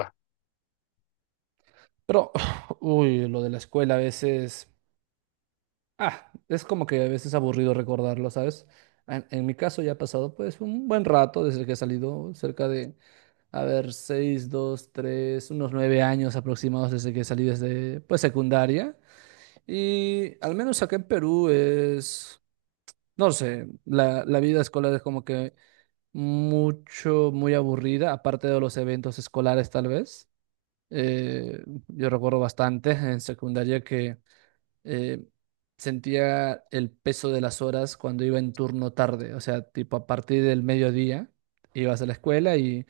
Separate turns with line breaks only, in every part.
Va.
Pero, uy, lo de la escuela a veces, es como que a veces aburrido recordarlo, ¿sabes? En mi caso ya ha pasado pues un buen rato desde que he salido, cerca de, a ver, seis, dos, tres, unos 9 años aproximados desde que salí desde pues secundaria. Y al menos acá en Perú es, no sé, la vida escolar es como que mucho, muy aburrida, aparte de los eventos escolares tal vez. Eh, yo recuerdo bastante en secundaria que eh, sentía el peso de las horas cuando iba en turno tarde, o sea, tipo a partir del mediodía ibas a la escuela y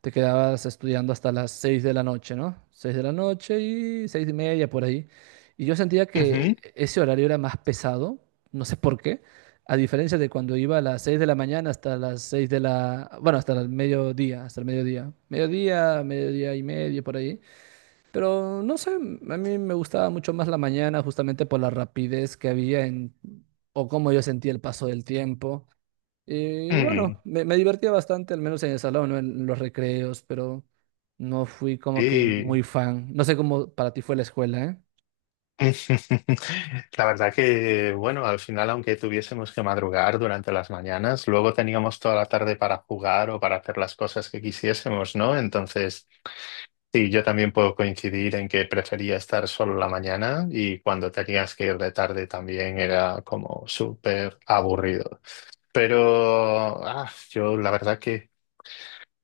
te quedabas estudiando hasta las 6 de la noche, ¿no? 6 de la noche y 6 y media por ahí. Y yo sentía que
Ujú.
ese horario era más pesado, no sé por qué, a diferencia de cuando iba a las 6 de la mañana hasta las 6 de la, bueno, hasta el mediodía, mediodía, mediodía y medio por ahí. Pero no sé, a mí me gustaba mucho más la mañana justamente por la rapidez que había en, o cómo yo sentía el paso del tiempo. Y
Mm.
bueno, me divertía bastante, al menos en el salón, ¿no? En los recreos, pero no fui como que
Sí.
muy fan. No sé cómo para ti fue la escuela, ¿eh?
La verdad que, bueno, al final, aunque tuviésemos que madrugar durante las mañanas, luego teníamos toda la tarde para jugar o para hacer las cosas que quisiésemos, ¿no? Entonces, sí, yo también puedo coincidir en que prefería estar solo la mañana, y cuando tenías que ir de tarde también era como súper aburrido. Pero yo la verdad que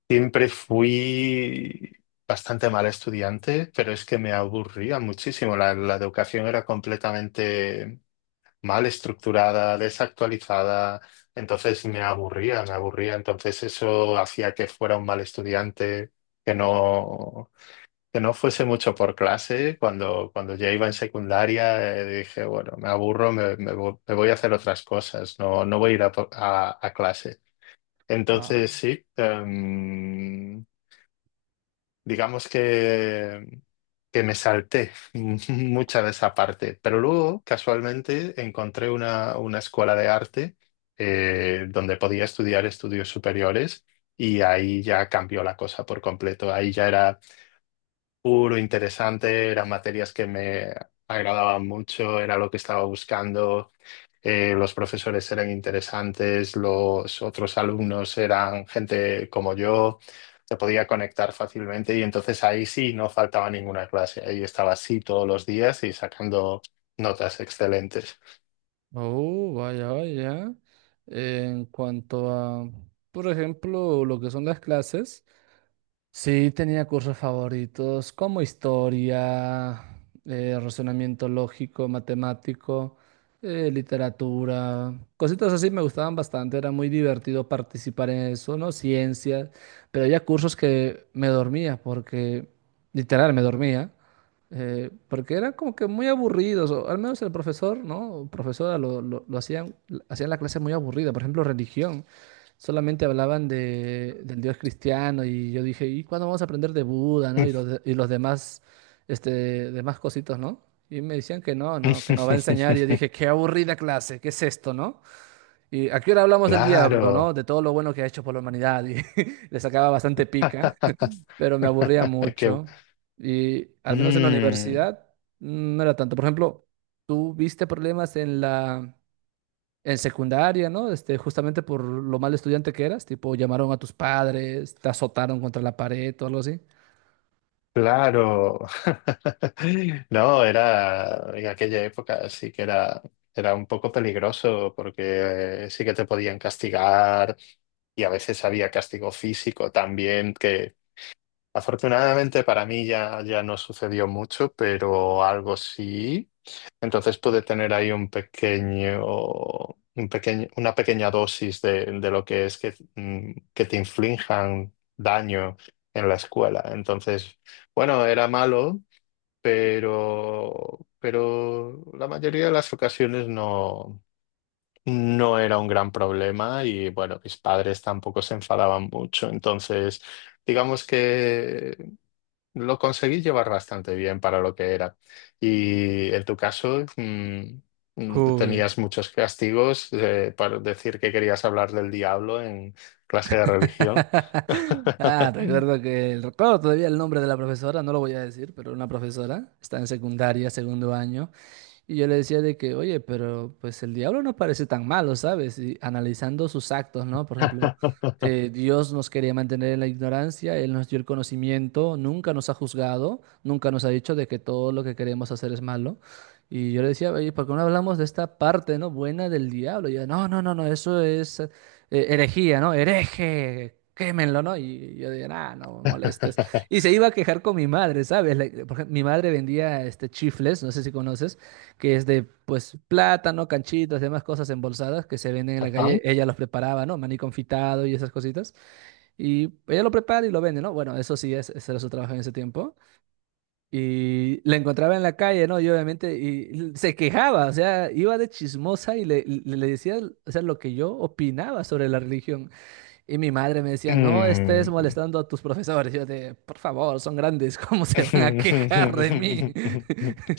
siempre fui bastante mal estudiante, pero es que me aburría muchísimo. La educación era completamente mal estructurada, desactualizada, entonces me aburría, me aburría. Entonces eso hacía que fuera un mal estudiante, que no, que no fuese mucho por clase. Cuando ya iba en secundaria, dije, bueno, me aburro, me voy a hacer otras cosas, no, no voy a ir a, a clase.
Ah,
Entonces sí. Digamos que me salté mucha de esa parte, pero luego casualmente encontré una escuela de arte, donde podía estudiar estudios superiores, y ahí ya cambió la cosa por completo. Ahí ya era puro interesante, eran materias que me agradaban mucho, era lo que estaba buscando. Los profesores eran interesantes, los otros alumnos eran gente como yo, te podía conectar fácilmente y entonces ahí sí no faltaba ninguna clase, ahí estaba así todos los días y sacando notas excelentes.
oh, vaya, vaya. En cuanto a, por ejemplo, lo que son las clases. Sí, tenía cursos favoritos como historia, razonamiento lógico, matemático, literatura, cositas así me gustaban bastante, era muy divertido participar en eso, ¿no? Ciencias, pero había cursos que me dormía porque, literal, me dormía, porque eran como que muy aburridos, o al menos el profesor, ¿no? O profesora lo hacían la clase muy aburrida, por ejemplo, religión solamente hablaban de, del Dios cristiano y yo dije, ¿y cuándo vamos a aprender de Buda, ¿no? Y los, y los demás, este, demás cositos, ¿no? Y me decían que no, no, que nos va a enseñar. Y yo dije, qué aburrida clase, ¿qué es esto, no? Y a qué hora hablamos del diablo,
Claro.
¿no? De todo lo bueno que ha hecho por la humanidad. Y le sacaba bastante pica, pero me aburría
Qué-
mucho. Y al menos en la
Mm.
universidad mm, no era tanto. Por ejemplo, ¿tú viste problemas en la, en secundaria, ¿no? Este, justamente por lo mal estudiante que eras, tipo, llamaron a tus padres, te azotaron contra la pared o algo así.
Claro. No, era en aquella época sí que era, era un poco peligroso porque sí que te podían castigar, y a veces había castigo físico también que afortunadamente para mí ya, ya no sucedió mucho, pero algo sí. Entonces puede tener ahí un pequeño, una pequeña dosis de lo que es que, que te inflijan daño en la escuela. Entonces, bueno, era malo, pero la mayoría de las ocasiones no, no era un gran problema, y bueno, mis padres tampoco se enfadaban mucho. Entonces, digamos que lo conseguí llevar bastante bien para lo que era. Y en tu caso,
Uy,
tenías muchos castigos, para decir que querías hablar del diablo en clase de religión.
ah, recuerdo que recuerdo todavía el nombre de la profesora, no lo voy a decir, pero una profesora está en secundaria, segundo año. Y yo le decía de que, oye, pero pues el diablo no parece tan malo, ¿sabes? Y analizando sus actos, ¿no? Por ejemplo,
Ajá.
Dios nos quería mantener en la ignorancia, Él nos dio el conocimiento, nunca nos ha juzgado, nunca nos ha dicho de que todo lo que queremos hacer es malo. Y yo le decía, oye, ¿por qué no hablamos de esta parte, ¿no? Buena del diablo. Y yo, no, no, no, no, eso es herejía, ¿no? Hereje. Quémenlo, ¿no? Y yo decía, ah, no me molestes. Y se iba a quejar con mi madre, ¿sabes? Like, por ejemplo, mi madre vendía este, chifles, no sé si conoces que es de pues plátano, canchitas, demás cosas embolsadas que se venden en la calle. Ella los preparaba, ¿no? Maní confitado y esas cositas. Y ella lo prepara y lo vende, ¿no? Bueno, eso sí, es, ese era su trabajo en ese tiempo. Y la encontraba en la calle, ¿no? Y obviamente y se quejaba, o sea, iba de chismosa y le, le decía, o sea, lo que yo opinaba sobre la religión. Y mi madre me decía, no estés
Mm.
molestando a tus profesores. Yo de, por favor, son grandes, ¿cómo se van a quejar de mí?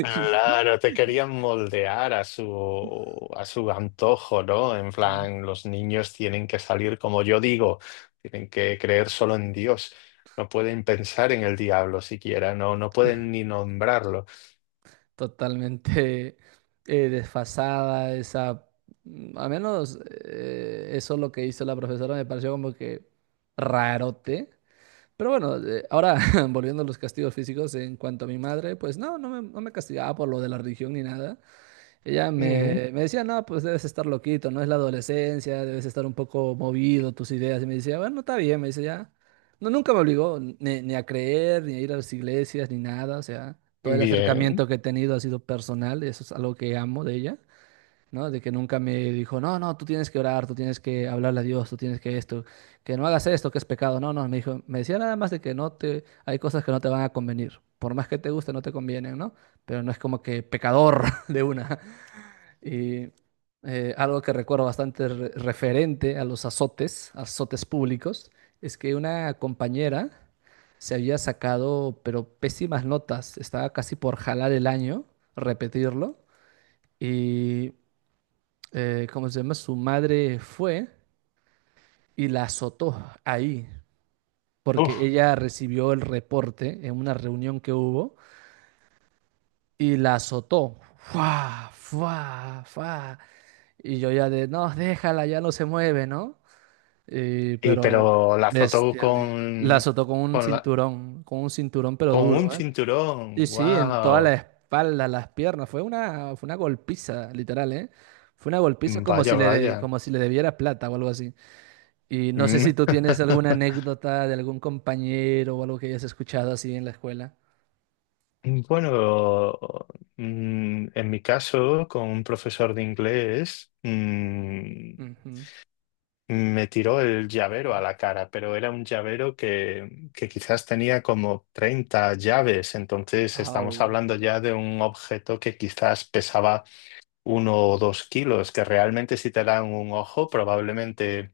Claro, te querían moldear a su antojo, ¿no? En plan, los niños tienen que salir, como yo digo, tienen que creer solo en Dios. No pueden pensar en el diablo siquiera, no, no pueden ni nombrarlo.
Totalmente desfasada, esa, mm, a menos eso lo que hizo la profesora me pareció como que rarote. Pero bueno, ahora volviendo a los castigos físicos, en cuanto a mi madre, pues no, no me castigaba por lo de la religión ni nada. Ella
Mm,
me, me decía, no, pues debes estar loquito, no es la adolescencia, debes estar un poco movido tus ideas. Y me decía, bueno, está bien, me dice, ya. No, nunca me obligó ni a creer, ni a ir a las iglesias, ni nada. O sea, todo el
bien.
acercamiento que he tenido ha sido personal, y eso es algo que amo de ella, ¿no? De que nunca me dijo, no, no, tú tienes que orar, tú tienes que hablarle a Dios, tú tienes que esto, que no hagas esto, que es pecado. No, no, me dijo, me decía nada más de que no te, hay cosas que no te van a convenir. Por más que te guste, no te convienen, ¿no? Pero no es como que pecador de una. Y algo que recuerdo bastante referente a los azotes, azotes públicos, es que una compañera se había sacado, pero pésimas notas, estaba casi por jalar el año, repetirlo, y, ¿cómo se llama? Su madre fue y la azotó ahí, porque
Uf.
ella recibió el reporte en una reunión que hubo y la azotó. ¡Fua! ¡Fua! ¡Fua! Y yo ya de, no, déjala, ya no se mueve, ¿no?
Y
Pero
pero la foto
bestial. La azotó
con la,
con un cinturón pero
con un
duro, ¿eh? Sí,
cinturón.
sí, en toda la
Wow.
espalda, las piernas. Fue una golpiza, literal, ¿eh? Fue una golpiza como si
Vaya,
le,
vaya.
como si le debiera plata o algo así. Y no sé
Mm.
si tú tienes alguna anécdota de algún compañero o algo que hayas escuchado así en la escuela.
Bueno, en mi caso, con un profesor de inglés,
Ujú.
me tiró el llavero a la cara, pero era un llavero que quizás tenía como 30 llaves, entonces estamos
Au.
hablando ya de un objeto que quizás pesaba 1 o 2 kilos, que realmente si te dan un ojo, probablemente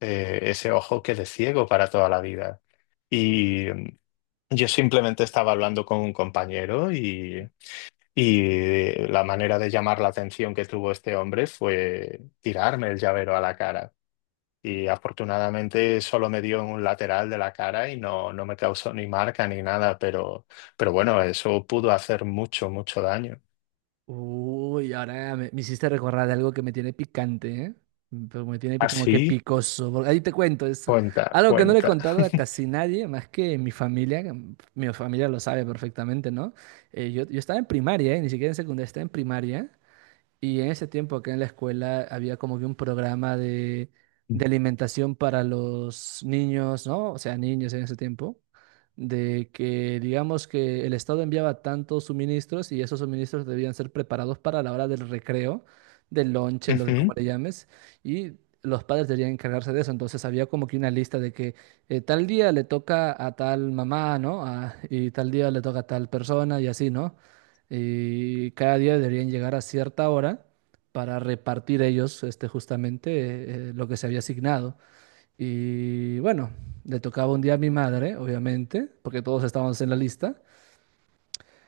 ese ojo quede ciego para toda la vida. Y yo simplemente estaba hablando con un compañero, y la manera de llamar la atención que tuvo este hombre fue tirarme el llavero a la cara. Y afortunadamente solo me dio en un lateral de la cara y no, no me causó ni marca ni nada, pero bueno, eso pudo hacer mucho, mucho daño.
Uy, ahora me hiciste recordar de algo que me tiene picante, ¿eh? Mm, pero me tiene como que
Así,
picoso. Porque ahí te cuento, es
cuenta,
algo que no le he
cuenta.
contado a casi nadie, más que mi familia. Que mm, mi familia lo sabe perfectamente, ¿no? Yo estaba en primaria, ¿eh? Ni siquiera en secundaria, estaba en primaria. Y en ese tiempo acá en la escuela había como que un programa de alimentación para los niños, ¿no? O sea, niños en ese tiempo, de que digamos que el Estado enviaba tantos suministros y esos suministros debían ser preparados para la hora del recreo, del lonche, lo que como
Ujú.
le llames, y los padres debían encargarse de eso. Entonces había como que una lista de que tal día le toca a tal mamá, ¿no? Y tal día le toca a tal persona y así, ¿no? Y cada día deberían llegar a cierta hora para repartir ellos este, justamente lo que se había asignado. Y bueno, le tocaba un día a mi madre, obviamente, porque todos estábamos en la lista.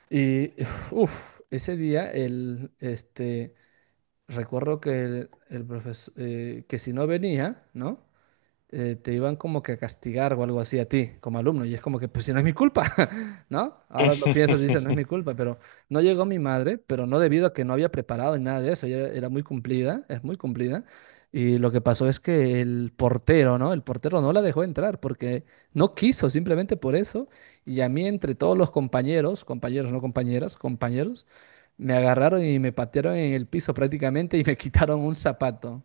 Y uff, ese día el, este, recuerdo que el profesor, que si no venía, ¿no? Te iban como que a castigar o algo así a ti como alumno. Y es como que, pues si no es mi culpa, ¿no? Ahora lo piensas y dices, no es mi culpa, pero no llegó mi madre, pero no debido a que no había preparado ni nada de eso. Ella era, era muy cumplida, es muy cumplida. Y lo que pasó es que el portero, ¿no? El portero no la dejó entrar porque no quiso, simplemente por eso. Y a mí, entre todos los compañeros, compañeros, no compañeras, compañeros, me agarraron y me patearon en el piso prácticamente y me quitaron un zapato.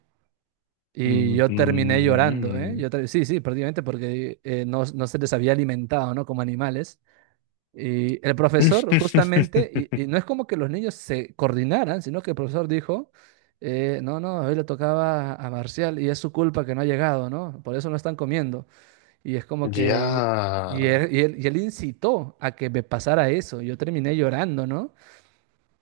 Y
Mm.
yo terminé llorando, ¿eh? Yo sí, sí, prácticamente porque no, no se les había alimentado, ¿no? Como animales. Y el profesor justamente, y no es como que los niños se coordinaran, sino que el profesor dijo, no, no, hoy le tocaba a Marcial y es su culpa que no ha llegado, ¿no? Por eso no están comiendo. Y es como
Ya.
que, y él incitó a que me pasara eso. Yo terminé llorando, ¿no?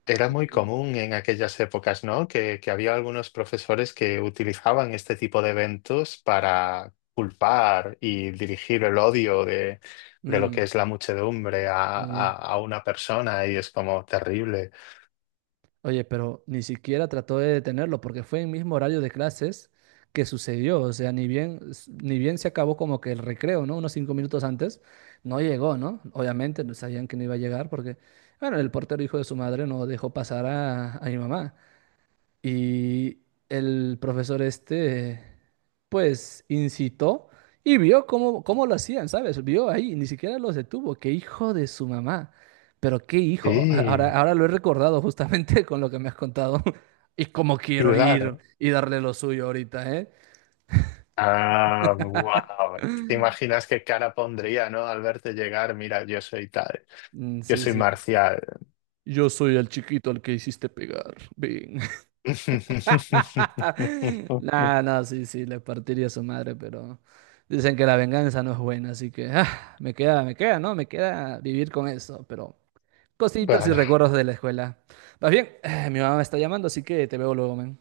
Era muy común en aquellas épocas, ¿no? Que había algunos profesores que utilizaban este tipo de eventos para culpar y dirigir el odio de lo
Mm,
que es la muchedumbre a,
sí.
a una persona, y es como terrible.
Oye, pero ni siquiera trató de detenerlo porque fue en mismo horario de clases que sucedió. O sea, ni bien, ni bien se acabó como que el recreo, ¿no? Unos 5 minutos antes, no llegó, ¿no? Obviamente no sabían que no iba a llegar porque, bueno, el portero hijo de su madre no dejó pasar a mi mamá. Y el profesor este, pues, incitó y vio cómo lo hacían, ¿sabes? Vio ahí, ni siquiera los detuvo. Qué hijo de su mamá. Pero qué hijo.
Sí,
Ahora, ahora lo he recordado justamente con lo que me has contado. Y cómo
sí,
quiero ir
claro.
y darle lo suyo ahorita, ¿eh?
Ah, wow. ¿Te imaginas qué cara pondría, ¿no? Al verte llegar, mira, yo soy tal,
Mm,
yo
sí,
soy
sí.
Marcial.
Yo soy el chiquito al que hiciste pegar. Ven. No, no, sí, sí, le partiría a su madre, pero dicen que la venganza no es buena, así que ah, me queda, ¿no? Me queda vivir con eso, pero cositas y
Bueno,
recuerdos de la escuela. Más bien, mi mamá me está llamando, así que te veo luego, man.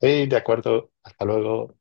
sí, de acuerdo. Hasta luego.